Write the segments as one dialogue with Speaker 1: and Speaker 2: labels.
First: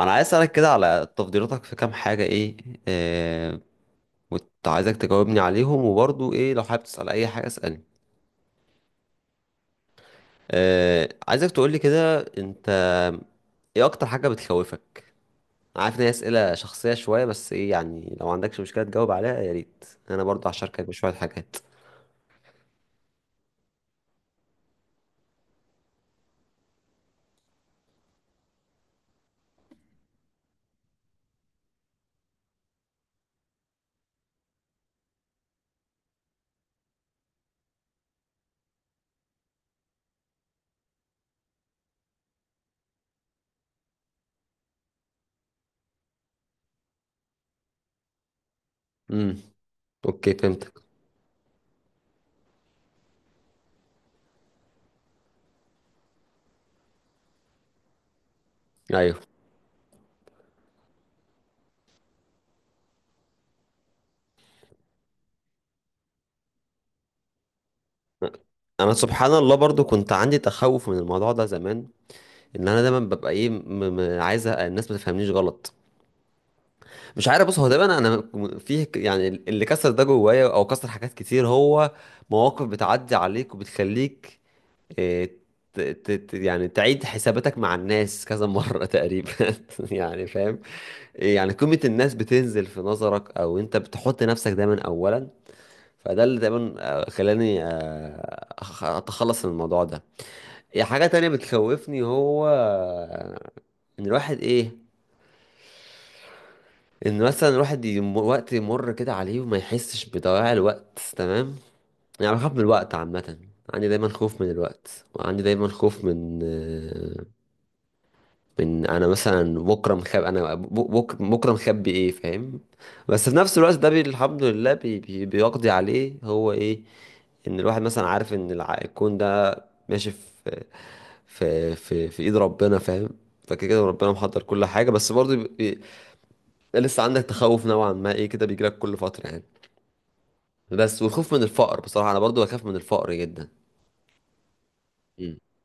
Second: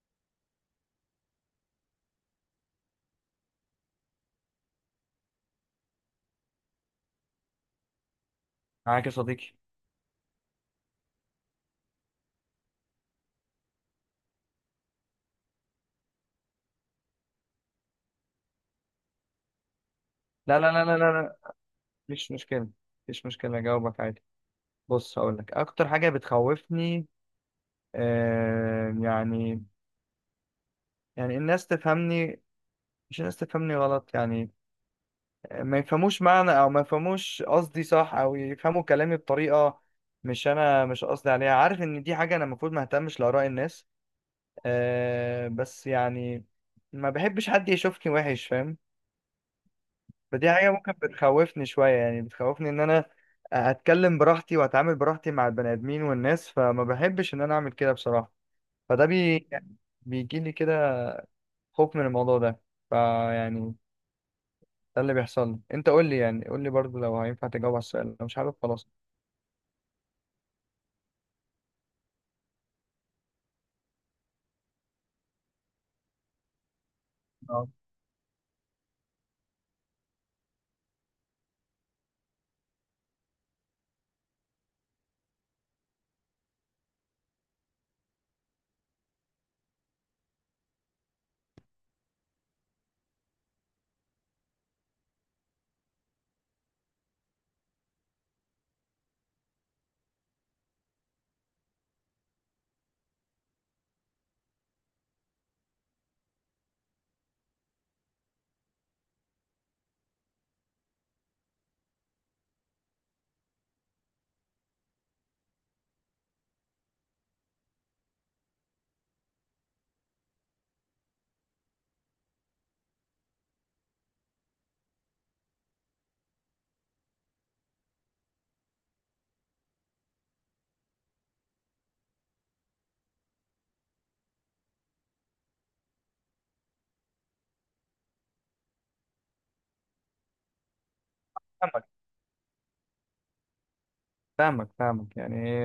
Speaker 1: انا عايز اسالك كده على تفضيلاتك في كام حاجه ايه. آه. وكنت عايزك تجاوبني عليهم، وبرضو ايه لو حابب تسال اي حاجه اسالني.
Speaker 2: معاك يا صديقي.
Speaker 1: آه، عايزك تقولي كده انت، ايه اكتر حاجه بتخوفك؟ أنا عارف ان هي اسئله شخصيه شويه، بس ايه يعني لو عندكش مشكله تجاوب عليها يا ريت، انا برضو
Speaker 2: لا لا
Speaker 1: هشاركك
Speaker 2: لا لا
Speaker 1: بشويه
Speaker 2: لا لا،
Speaker 1: حاجات.
Speaker 2: مفيش مشكلة. أجاوبك عادي. بص، هقول لك أكتر حاجة بتخوفني. آه يعني يعني الناس تفهمني، مش الناس تفهمني غلط يعني، ما يفهموش معنى أو ما يفهموش قصدي صح، أو يفهموا كلامي بطريقة مش أنا مش قصدي عليها. عارف إن دي حاجة أنا المفروض ما أهتمش لآراء الناس، آه بس يعني ما بحبش حد يشوفني وحش، فاهم؟
Speaker 1: امم، اوكي
Speaker 2: فدي حاجة
Speaker 1: فهمتك.
Speaker 2: ممكن بتخوفني شوية، يعني بتخوفني إن أنا أتكلم براحتي وأتعامل براحتي مع البني آدمين والناس، فما بحبش إن أنا أعمل كده بصراحة. فده
Speaker 1: ايوه،
Speaker 2: بي... بيجيلي كده خوف من الموضوع ده. فيعني ده اللي بيحصل لي. أنت قول لي، يعني قول لي برضه لو هينفع تجاوب على السؤال، لو مش عارف خلاص.
Speaker 1: انا سبحان الله برضو كنت عندي تخوف من الموضوع ده زمان، ان انا دايما ببقى ايه م م عايز الناس ما تفهمنيش غلط. مش عارف، بص هو
Speaker 2: آه.
Speaker 1: ده انا. فيه يعني اللي كسر ده جوايا او كسر حاجات كتير، هو مواقف بتعدي عليك وبتخليك إيه، يعني تعيد حساباتك مع الناس كذا مرة تقريبا، يعني فاهم. يعني قيمة الناس بتنزل في نظرك، او انت بتحط نفسك دايما اولا. فده اللي دايما خلاني اتخلص من الموضوع ده. حاجة تانية بتخوفني هو ان الواحد ايه، ان مثلا الواحد وقت يمر كده عليه وما يحسش بضياع الوقت، تمام. يعني بخاف من الوقت عامة، عندي دايما خوف من الوقت، وعندي دايما خوف من من انا مثلا بكره مخبي. انا بكره مخبي، ايه فاهم. بس في نفس الوقت ده الحمد لله بي بي بيقضي عليه هو ايه، ان الواحد مثلا عارف ان الكون ده ماشي في ايد ربنا فاهم. فكده كده ربنا محضر كل حاجة، بس برضه لسه عندك تخوف نوعا ما، ايه كده بيجيلك كل فترة يعني. بس والخوف من الفقر
Speaker 2: فاهمك
Speaker 1: بصراحة، انا برضو بخاف من الفقر جدا.
Speaker 2: فاهمك، فاهمك
Speaker 1: امم.
Speaker 2: يعني.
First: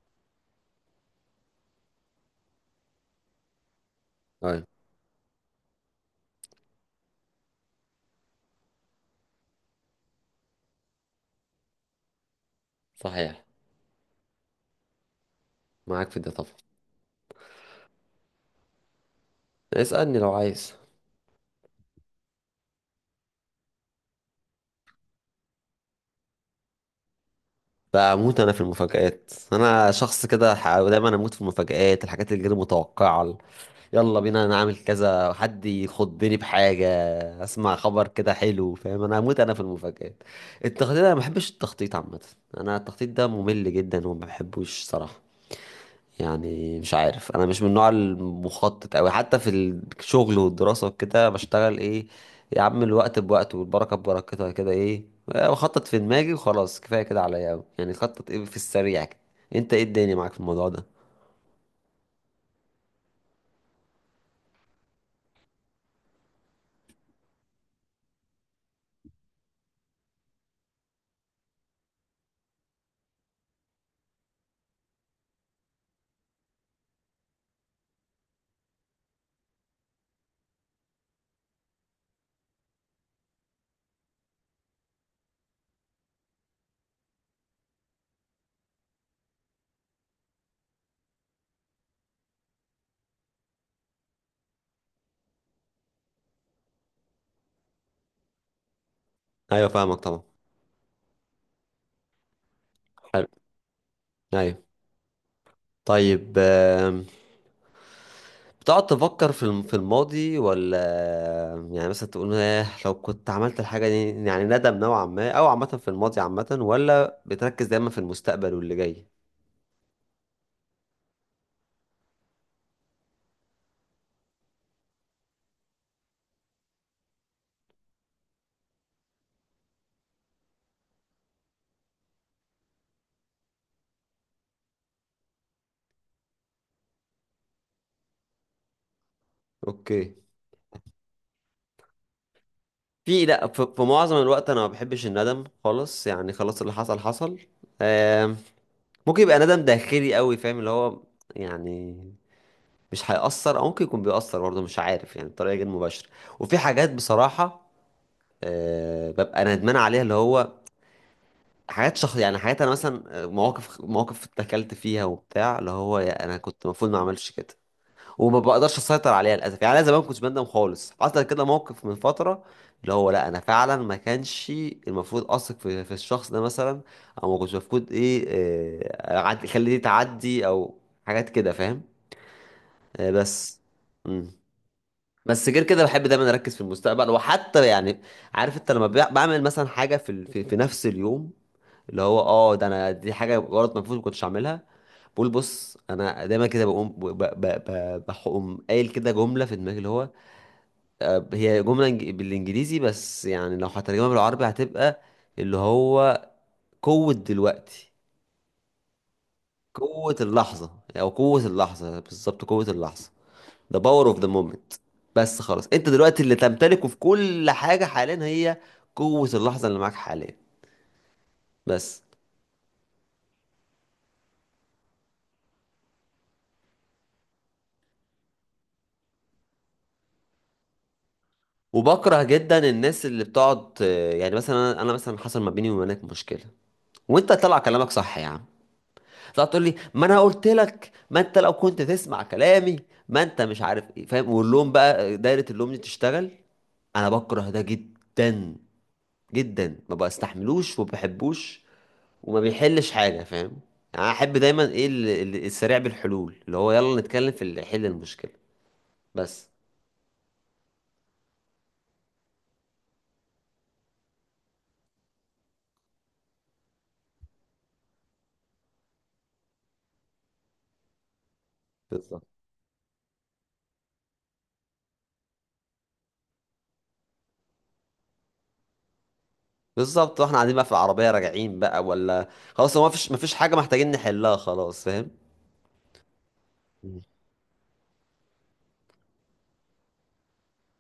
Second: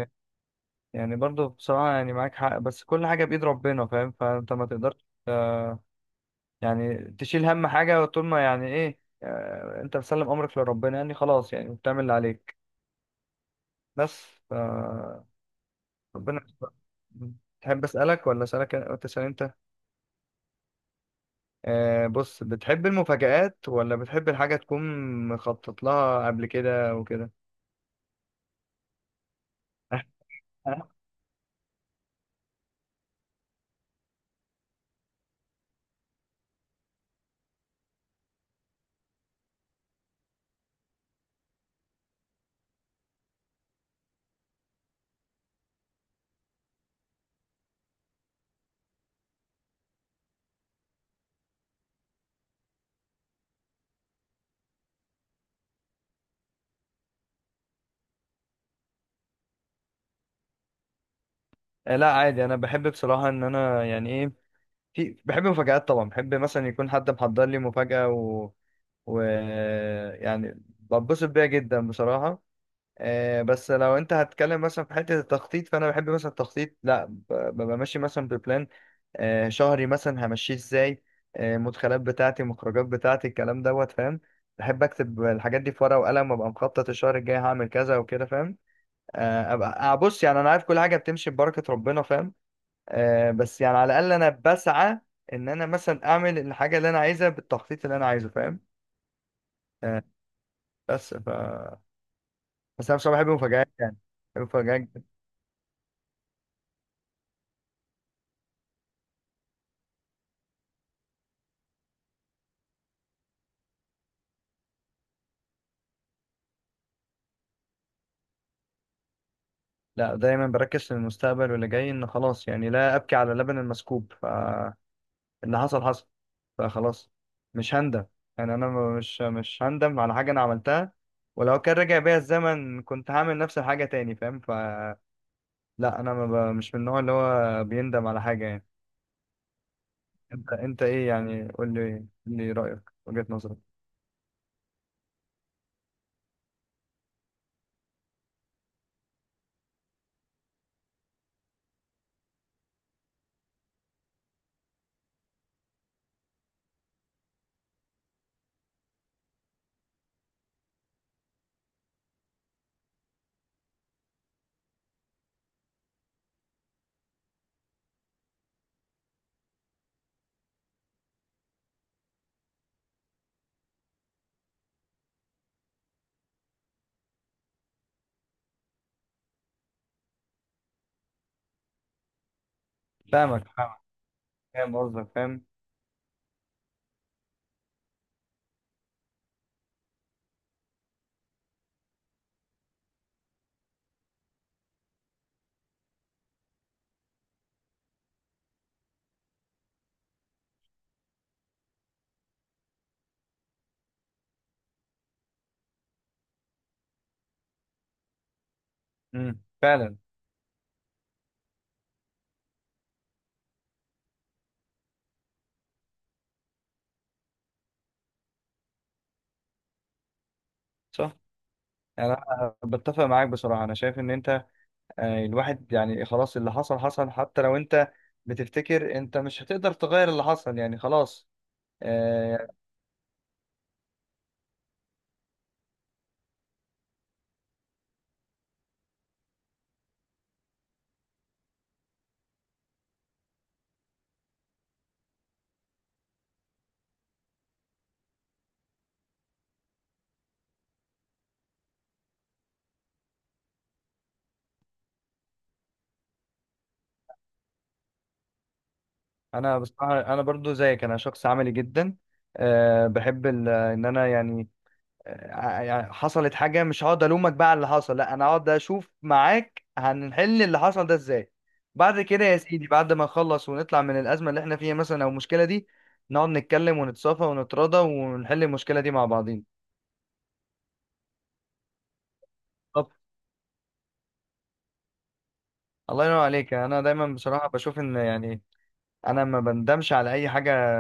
Speaker 2: برضه بصراحة يعني معاك حق، بس كل حاجة بإيد ربنا فاهم، فأنت
Speaker 1: طيب.
Speaker 2: ما تقدرش يعني تشيل هم حاجة طول ما يعني ايه آه، انت مسلم امرك لربنا، يعني خلاص يعني بتعمل اللي عليك
Speaker 1: صحيح.
Speaker 2: بس ف
Speaker 1: معاك في ده
Speaker 2: ربنا
Speaker 1: طبعا.
Speaker 2: يستر. تحب اسالك ولا اسالك؟ أنت تسال انت.
Speaker 1: اسألني لو عايز.
Speaker 2: بص، بتحب المفاجآت ولا بتحب الحاجة تكون مخطط لها قبل كده وكده؟
Speaker 1: بموت انا في المفاجآت، انا شخص كده دايما اموت في المفاجآت، الحاجات اللي غير متوقعة، يلا بينا نعمل كذا، حد يخضني بحاجة، اسمع خبر كده حلو فاهم. انا اموت انا في المفاجآت. التخطيط، انا ما بحبش التخطيط عامة، انا التخطيط ده ممل جدا وما بحبوش صراحة. يعني مش عارف، انا مش من النوع المخطط اوي، حتى في الشغل والدراسه وكده بشتغل ايه، يا عم الوقت بوقت والبركه ببركتها كده، ايه، بخطط في دماغي وخلاص كفايه كده عليا اوي، يعني خطط ايه في السريع كده. انت ايه الدنيا معاك في الموضوع ده؟
Speaker 2: لا عادي، انا بحب بصراحة ان انا يعني ايه بحب المفاجآت طبعا. بحب مثلا يكون حد محضر لي مفاجأة و... يعني بتبسط بيها جدا بصراحة. بس لو انت هتتكلم مثلا في حته التخطيط، فانا بحب مثلا التخطيط. لا ب- ببقى ماشي مثلا ببلان شهري، مثلا همشيه ازاي، مدخلات بتاعتي مخرجات بتاعتي الكلام دوت، فاهم؟ بحب اكتب الحاجات دي في ورقه وقلم، وابقى مخطط الشهر الجاي هعمل كذا وكده، فاهم؟ آه، ابقى آه، بص، يعني انا عارف كل حاجه بتمشي ببركه ربنا فاهم، بس يعني على الاقل انا بسعى ان انا مثلا اعمل الحاجه اللي انا عايزها بالتخطيط اللي انا عايزه، فاهم؟
Speaker 1: ايوه فاهمك
Speaker 2: آه،
Speaker 1: طبعا.
Speaker 2: بس ف بس انا بصراحه
Speaker 1: حلو.
Speaker 2: بحب المفاجآت يعني، بحب
Speaker 1: ايوه.
Speaker 2: المفاجآت.
Speaker 1: طيب، بتقعد تفكر في الماضي، ولا يعني مثلا تقول ايه لو كنت عملت الحاجة دي، يعني ندم نوعا ما او عامة في الماضي عامة، ولا بتركز دايما في المستقبل واللي جاي؟
Speaker 2: لا، دايما بركز في المستقبل واللي جاي، ان خلاص يعني لا ابكي على لبن المسكوب، فاللي حصل حصل، فخلاص مش هندم. يعني انا مش هندم على حاجه انا عملتها، ولو كان رجع بيا الزمن كنت هعمل نفس الحاجه تاني، فاهم؟ فلا، انا ما ب- مش من النوع اللي هو بيندم على حاجه يعني.
Speaker 1: اوكي.
Speaker 2: انت ايه يعني؟ قول لي، قول لي رايك وجهه
Speaker 1: لا،
Speaker 2: نظرك.
Speaker 1: في معظم الوقت انا ما بحبش الندم خالص، يعني خلاص اللي حصل حصل. آم، ممكن يبقى ندم داخلي قوي فاهم، اللي هو يعني مش هيأثر، او ممكن يكون بيأثر برضه مش عارف يعني بطريقة غير مباشرة. وفي حاجات بصراحة ببقى ندمان عليها، اللي هو حاجات شخص، يعني حاجات انا مثلا مواقف مواقف اتكلت فيها وبتاع، اللي هو يا انا كنت المفروض ما اعملش كده وما بقدرش اسيطر عليها للاسف. يعني انا زمان كنت بندم خالص، حصل كده موقف من فتره اللي هو لا، انا فعلا ما كانش المفروض اثق في الشخص ده مثلا، او ما كنتش المفروض ايه اخليه تعدي، او حاجات كده فاهم.
Speaker 2: فاهمك،
Speaker 1: بس.
Speaker 2: فاهمك.
Speaker 1: مم.
Speaker 2: فاهم قصدك، فاهم.
Speaker 1: بس غير كده بحب دايما اركز في المستقبل، وحتى يعني عارف انت لما بعمل مثلا حاجه في في نفس اليوم، اللي هو اه ده انا دي حاجه غلط المفروض ما كنتش اعملها، بقول بص. انا دايما كده بقوم ب- ب- ب- بقوم قايل كده جمله في دماغي، اللي هو هي جمله بالانجليزي، بس يعني لو هترجمها بالعربي هتبقى اللي هو قوه دلوقتي.
Speaker 2: امم، فعلا.
Speaker 1: قوه اللحظه، او قوه اللحظه بالظبط، قوه اللحظه. the power of the moment. بس خلاص انت دلوقتي اللي تمتلكه في كل حاجه حاليا هي قوه اللحظه اللي معاك حاليا،
Speaker 2: صح.
Speaker 1: بس.
Speaker 2: يعني انا بتفق معاك بصراحه، انا شايف ان انت يعني، الواحد يعني خلاص اللي حصل حصل، حتى لو انت بتفتكر انت مش هتقدر تغير اللي حصل، يعني خلاص.
Speaker 1: وبكره
Speaker 2: آه،
Speaker 1: جدا الناس اللي بتقعد يعني مثلا انا، مثلا حصل ما بيني وما بينك مشكله، وانت طلع كلامك صح يا عم، تطلع تقول لي ما انا قلت لك، ما انت لو كنت تسمع كلامي، ما انت مش عارف ايه فاهم، واللوم بقى، دايرة اللوم دي تشتغل. انا بكره ده جدا جدا، ما بستحملوش وما بحبوش، وما بيحلش حاجة فاهم. يعني انا احب دايما ايه السريع بالحلول، اللي هو يلا نتكلم في اللي يحل المشكلة بس.
Speaker 2: انا بصراحة انا برضو زيك، انا شخص عملي جدا. آه، بحب ال- ان انا يعني آه، يعني حصلت حاجة، مش هقعد الومك بقى على اللي حصل، لا انا هقعد اشوف معاك هنحل اللي حصل ده ازاي. بعد كده
Speaker 1: بالظبط،
Speaker 2: يا سيدي، بعد ما نخلص ونطلع من الأزمة اللي احنا فيها مثلا او المشكلة دي، نقعد نتكلم ونتصافى ونتراضى ونحل المشكلة دي مع بعضين.
Speaker 1: بالظبط. واحنا قاعدين بقى في العربية راجعين بقى، ولا خلاص هو ما فيش حاجة محتاجين نحلها خلاص فاهم.
Speaker 2: الله ينور عليك. انا
Speaker 1: مم.
Speaker 2: دايما بصراحه بشوف ان يعني انا ما بندمش على اي حاجه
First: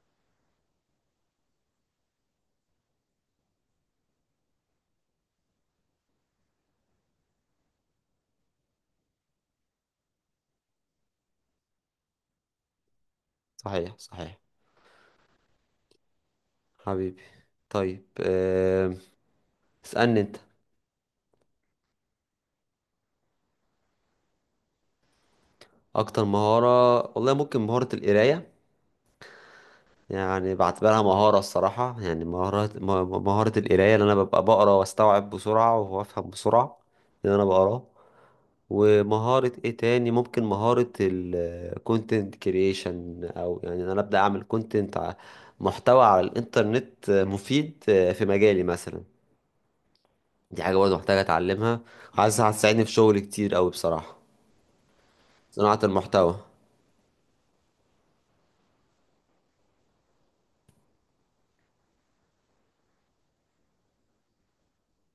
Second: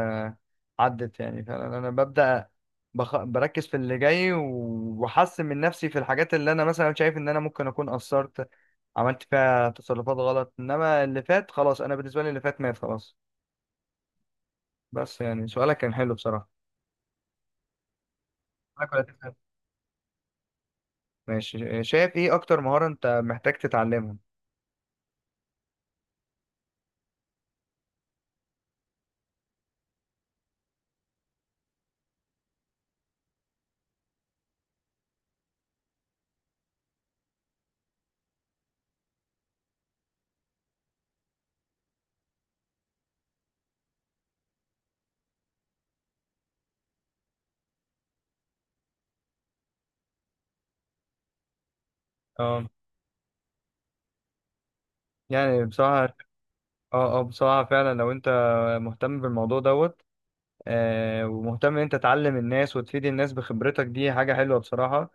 Speaker 2: عدت يعني. فانا ببدا بركز في اللي جاي، واحسن من نفسي في الحاجات اللي انا مثلا شايف ان انا ممكن اكون قصرت، عملت فيها تصرفات غلط. انما اللي فات خلاص، انا بالنسبه لي اللي فات مات، خلاص.
Speaker 1: صحيح، صحيح.
Speaker 2: بس يعني سؤالك كان حلو بصراحه.
Speaker 1: حبيبي. طيب،
Speaker 2: معاك ولا تسأل؟
Speaker 1: اسألني انت.
Speaker 2: ماشي. شايف ايه اكتر مهاره انت محتاج تتعلمها؟
Speaker 1: اكتر مهارة والله، ممكن مهارة القراية، يعني بعتبرها مهارة. الصراحة يعني مهارة مهارة القراية، اللي انا ببقى بقرا واستوعب بسرعة وافهم بسرعة اللي انا بقراه. ومهارة ايه تاني، ممكن مهارة الكونتنت كرييشن، او يعني إن انا ابدأ اعمل كونتنت، محتوى على الانترنت مفيد في مجالي مثلا. دي حاجة برضه محتاجة اتعلمها، عايز
Speaker 2: اه،
Speaker 1: هتساعدني في شغل كتير اوي بصراحة.
Speaker 2: يعني
Speaker 1: صناعة
Speaker 2: بصراحه،
Speaker 1: المحتوى.
Speaker 2: اه اه بصراحه، فعلا لو انت مهتم بالموضوع دوت، ومهتم ان انت تعلم الناس وتفيد الناس بخبرتك، دي حاجة حلوة بصراحة.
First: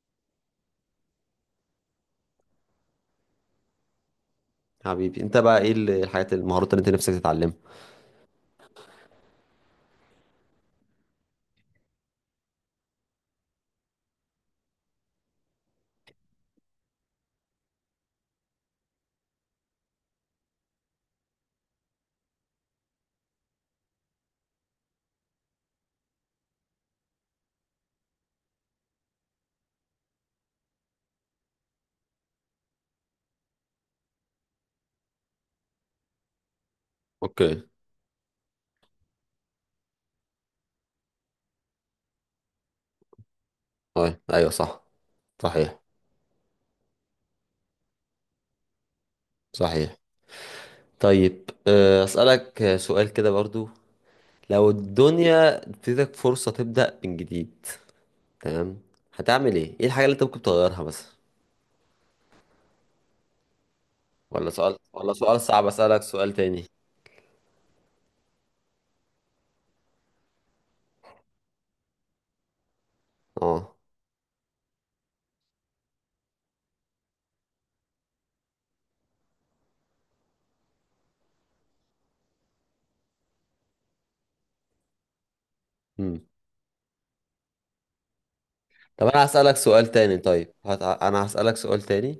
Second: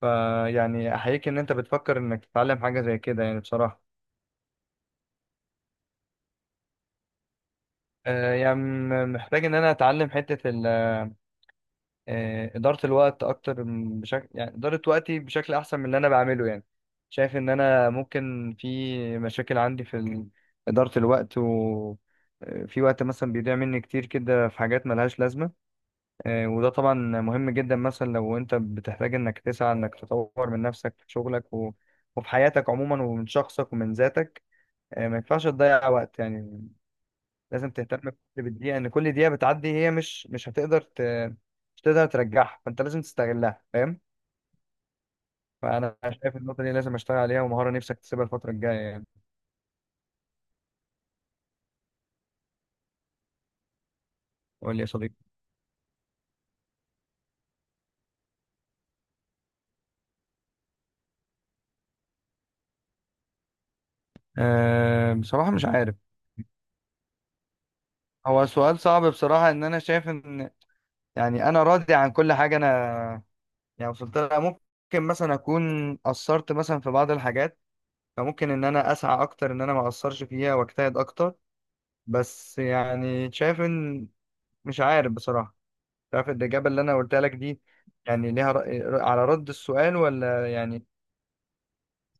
Speaker 2: فيعني احييك ان انت بتفكر انك تتعلم حاجة زي كده، يعني بصراحة.
Speaker 1: حبيبي، انت بقى ايه الحاجات، المهارات اللي انت نفسك تتعلمها.
Speaker 2: محتاج ان انا اتعلم حتة ال- آه، إدارة الوقت اكتر، بشكل يعني إدارة وقتي بشكل احسن من اللي انا بعمله يعني. شايف ان انا ممكن في مشاكل عندي في إدارة الوقت و، في وقت مثلا بيضيع مني كتير كده في حاجات ملهاش لازمة. وده طبعا مهم جدا، مثلا لو انت بتحتاج انك تسعى انك تطور من نفسك في شغلك وفي حياتك عموما ومن شخصك ومن ذاتك، ما ينفعش تضيع وقت يعني.
Speaker 1: اوكي.
Speaker 2: لازم تهتم بالدقيقة، ان كل دقيقة بتعدي هي مش هتقدر ترجعها، فانت لازم تستغلها فاهم.
Speaker 1: طيب ايوه صح. صحيح،
Speaker 2: فانا شايف النقطة دي لازم اشتغل عليها، ومهارة نفسك تسيبها الفترة الجاية يعني.
Speaker 1: صحيح. طيب اسالك سؤال كده برضو، لو
Speaker 2: قول لي يا صديقي.
Speaker 1: الدنيا اديتك فرصة تبدأ من جديد. تمام. هتعمل ايه، ايه الحاجة اللي انت ممكن تغيرها مثلا؟ ولا سؤال، ولا
Speaker 2: أه
Speaker 1: سؤال
Speaker 2: بصراحة
Speaker 1: صعب
Speaker 2: مش عارف.
Speaker 1: اسالك سؤال تاني؟
Speaker 2: هو سؤال صعب بصراحة. ان انا شايف ان يعني انا راضي عن كل حاجة انا
Speaker 1: اه.
Speaker 2: يعني وصلت لها. ممكن مثلا اكون قصرت مثلا في بعض الحاجات، فممكن ان انا اسعى اكتر ان انا ما اقصرش فيها واجتهد اكتر. بس يعني شايف ان، مش عارف بصراحة.
Speaker 1: امم
Speaker 2: شايف الاجابة اللي انا قلتها لك دي يعني ليها رأي
Speaker 1: طب
Speaker 2: على
Speaker 1: انا
Speaker 2: رد
Speaker 1: هسالك سؤال
Speaker 2: السؤال
Speaker 1: تاني،
Speaker 2: ولا
Speaker 1: طيب
Speaker 2: يعني؟
Speaker 1: انا هسالك سؤال تاني.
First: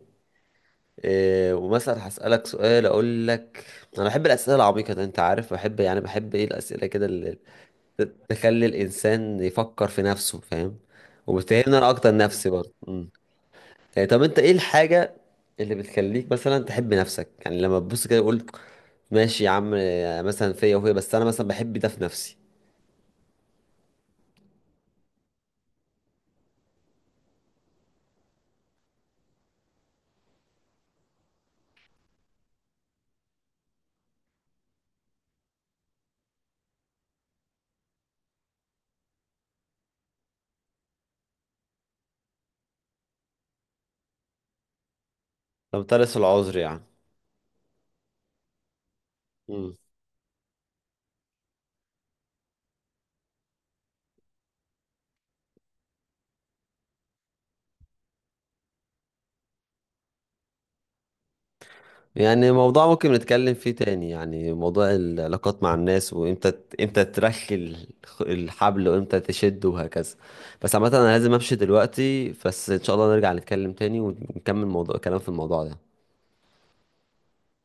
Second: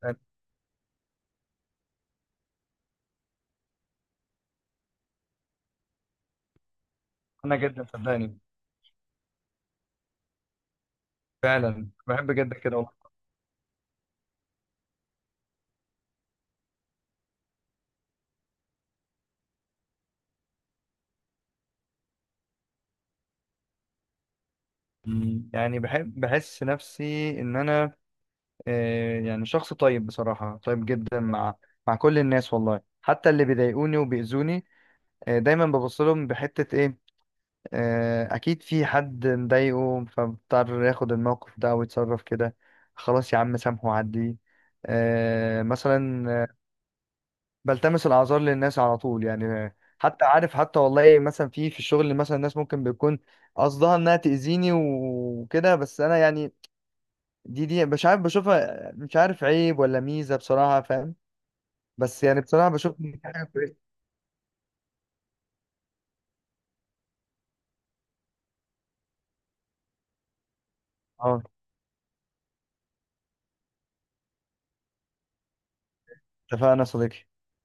Speaker 1: إيه، ومثلا هسألك سؤال أقول لك، أنا بحب الأسئلة العميقة ده، أنت عارف بحب يعني بحب إيه الأسئلة كده،
Speaker 2: انا جدا
Speaker 1: ت-
Speaker 2: صدقني،
Speaker 1: تخلي الإنسان يفكر في نفسه فاهم، وبتهمنا أنا
Speaker 2: فعلا
Speaker 1: أكتر
Speaker 2: بحب
Speaker 1: نفسي
Speaker 2: جدا
Speaker 1: برضه.
Speaker 2: كده
Speaker 1: مم.
Speaker 2: والله.
Speaker 1: يعني طب أنت إيه الحاجة اللي بتخليك مثلا تحب نفسك، يعني لما تبص كده تقول ماشي يا عم، مثلا فيا وفيا، بس أنا مثلا بحب ده في نفسي.
Speaker 2: مم. يعني بحب بحس نفسي ان انا يعني شخص طيب بصراحة، طيب جدا مع مع كل الناس والله، حتى اللي بيضايقوني وبيأذوني دايما ببص لهم بحتة ايه آه، اكيد في حد مضايقه، فبضطر ياخد الموقف ده ويتصرف كده. خلاص يا عم، سامحه وعديه. آه،
Speaker 1: فمترس
Speaker 2: مثلا آه،
Speaker 1: العذر يعني.
Speaker 2: بلتمس الاعذار للناس على طول يعني.
Speaker 1: مم.
Speaker 2: حتى عارف، حتى والله مثلا في الشغل مثلا الناس ممكن بيكون قصدها انها تأذيني وكده، بس انا يعني دي مش عارف بشوفها مش عارف عيب ولا ميزة بصراحة فاهم. بس يعني
Speaker 1: يعني
Speaker 2: بصراحة
Speaker 1: موضوع
Speaker 2: بشوف
Speaker 1: ممكن
Speaker 2: إن دي حاجة
Speaker 1: نتكلم فيه
Speaker 2: كويسة.
Speaker 1: تاني، يعني موضوع العلاقات مع الناس، وامتى امتى ترخي الحبل وامتى تشد وهكذا. بس عامة انا لازم
Speaker 2: اه،
Speaker 1: امشي دلوقتي، بس ان شاء الله نرجع نتكلم تاني ونكمل موضوع، كلام في الموضوع ده.
Speaker 2: اتفقنا يا صديقي.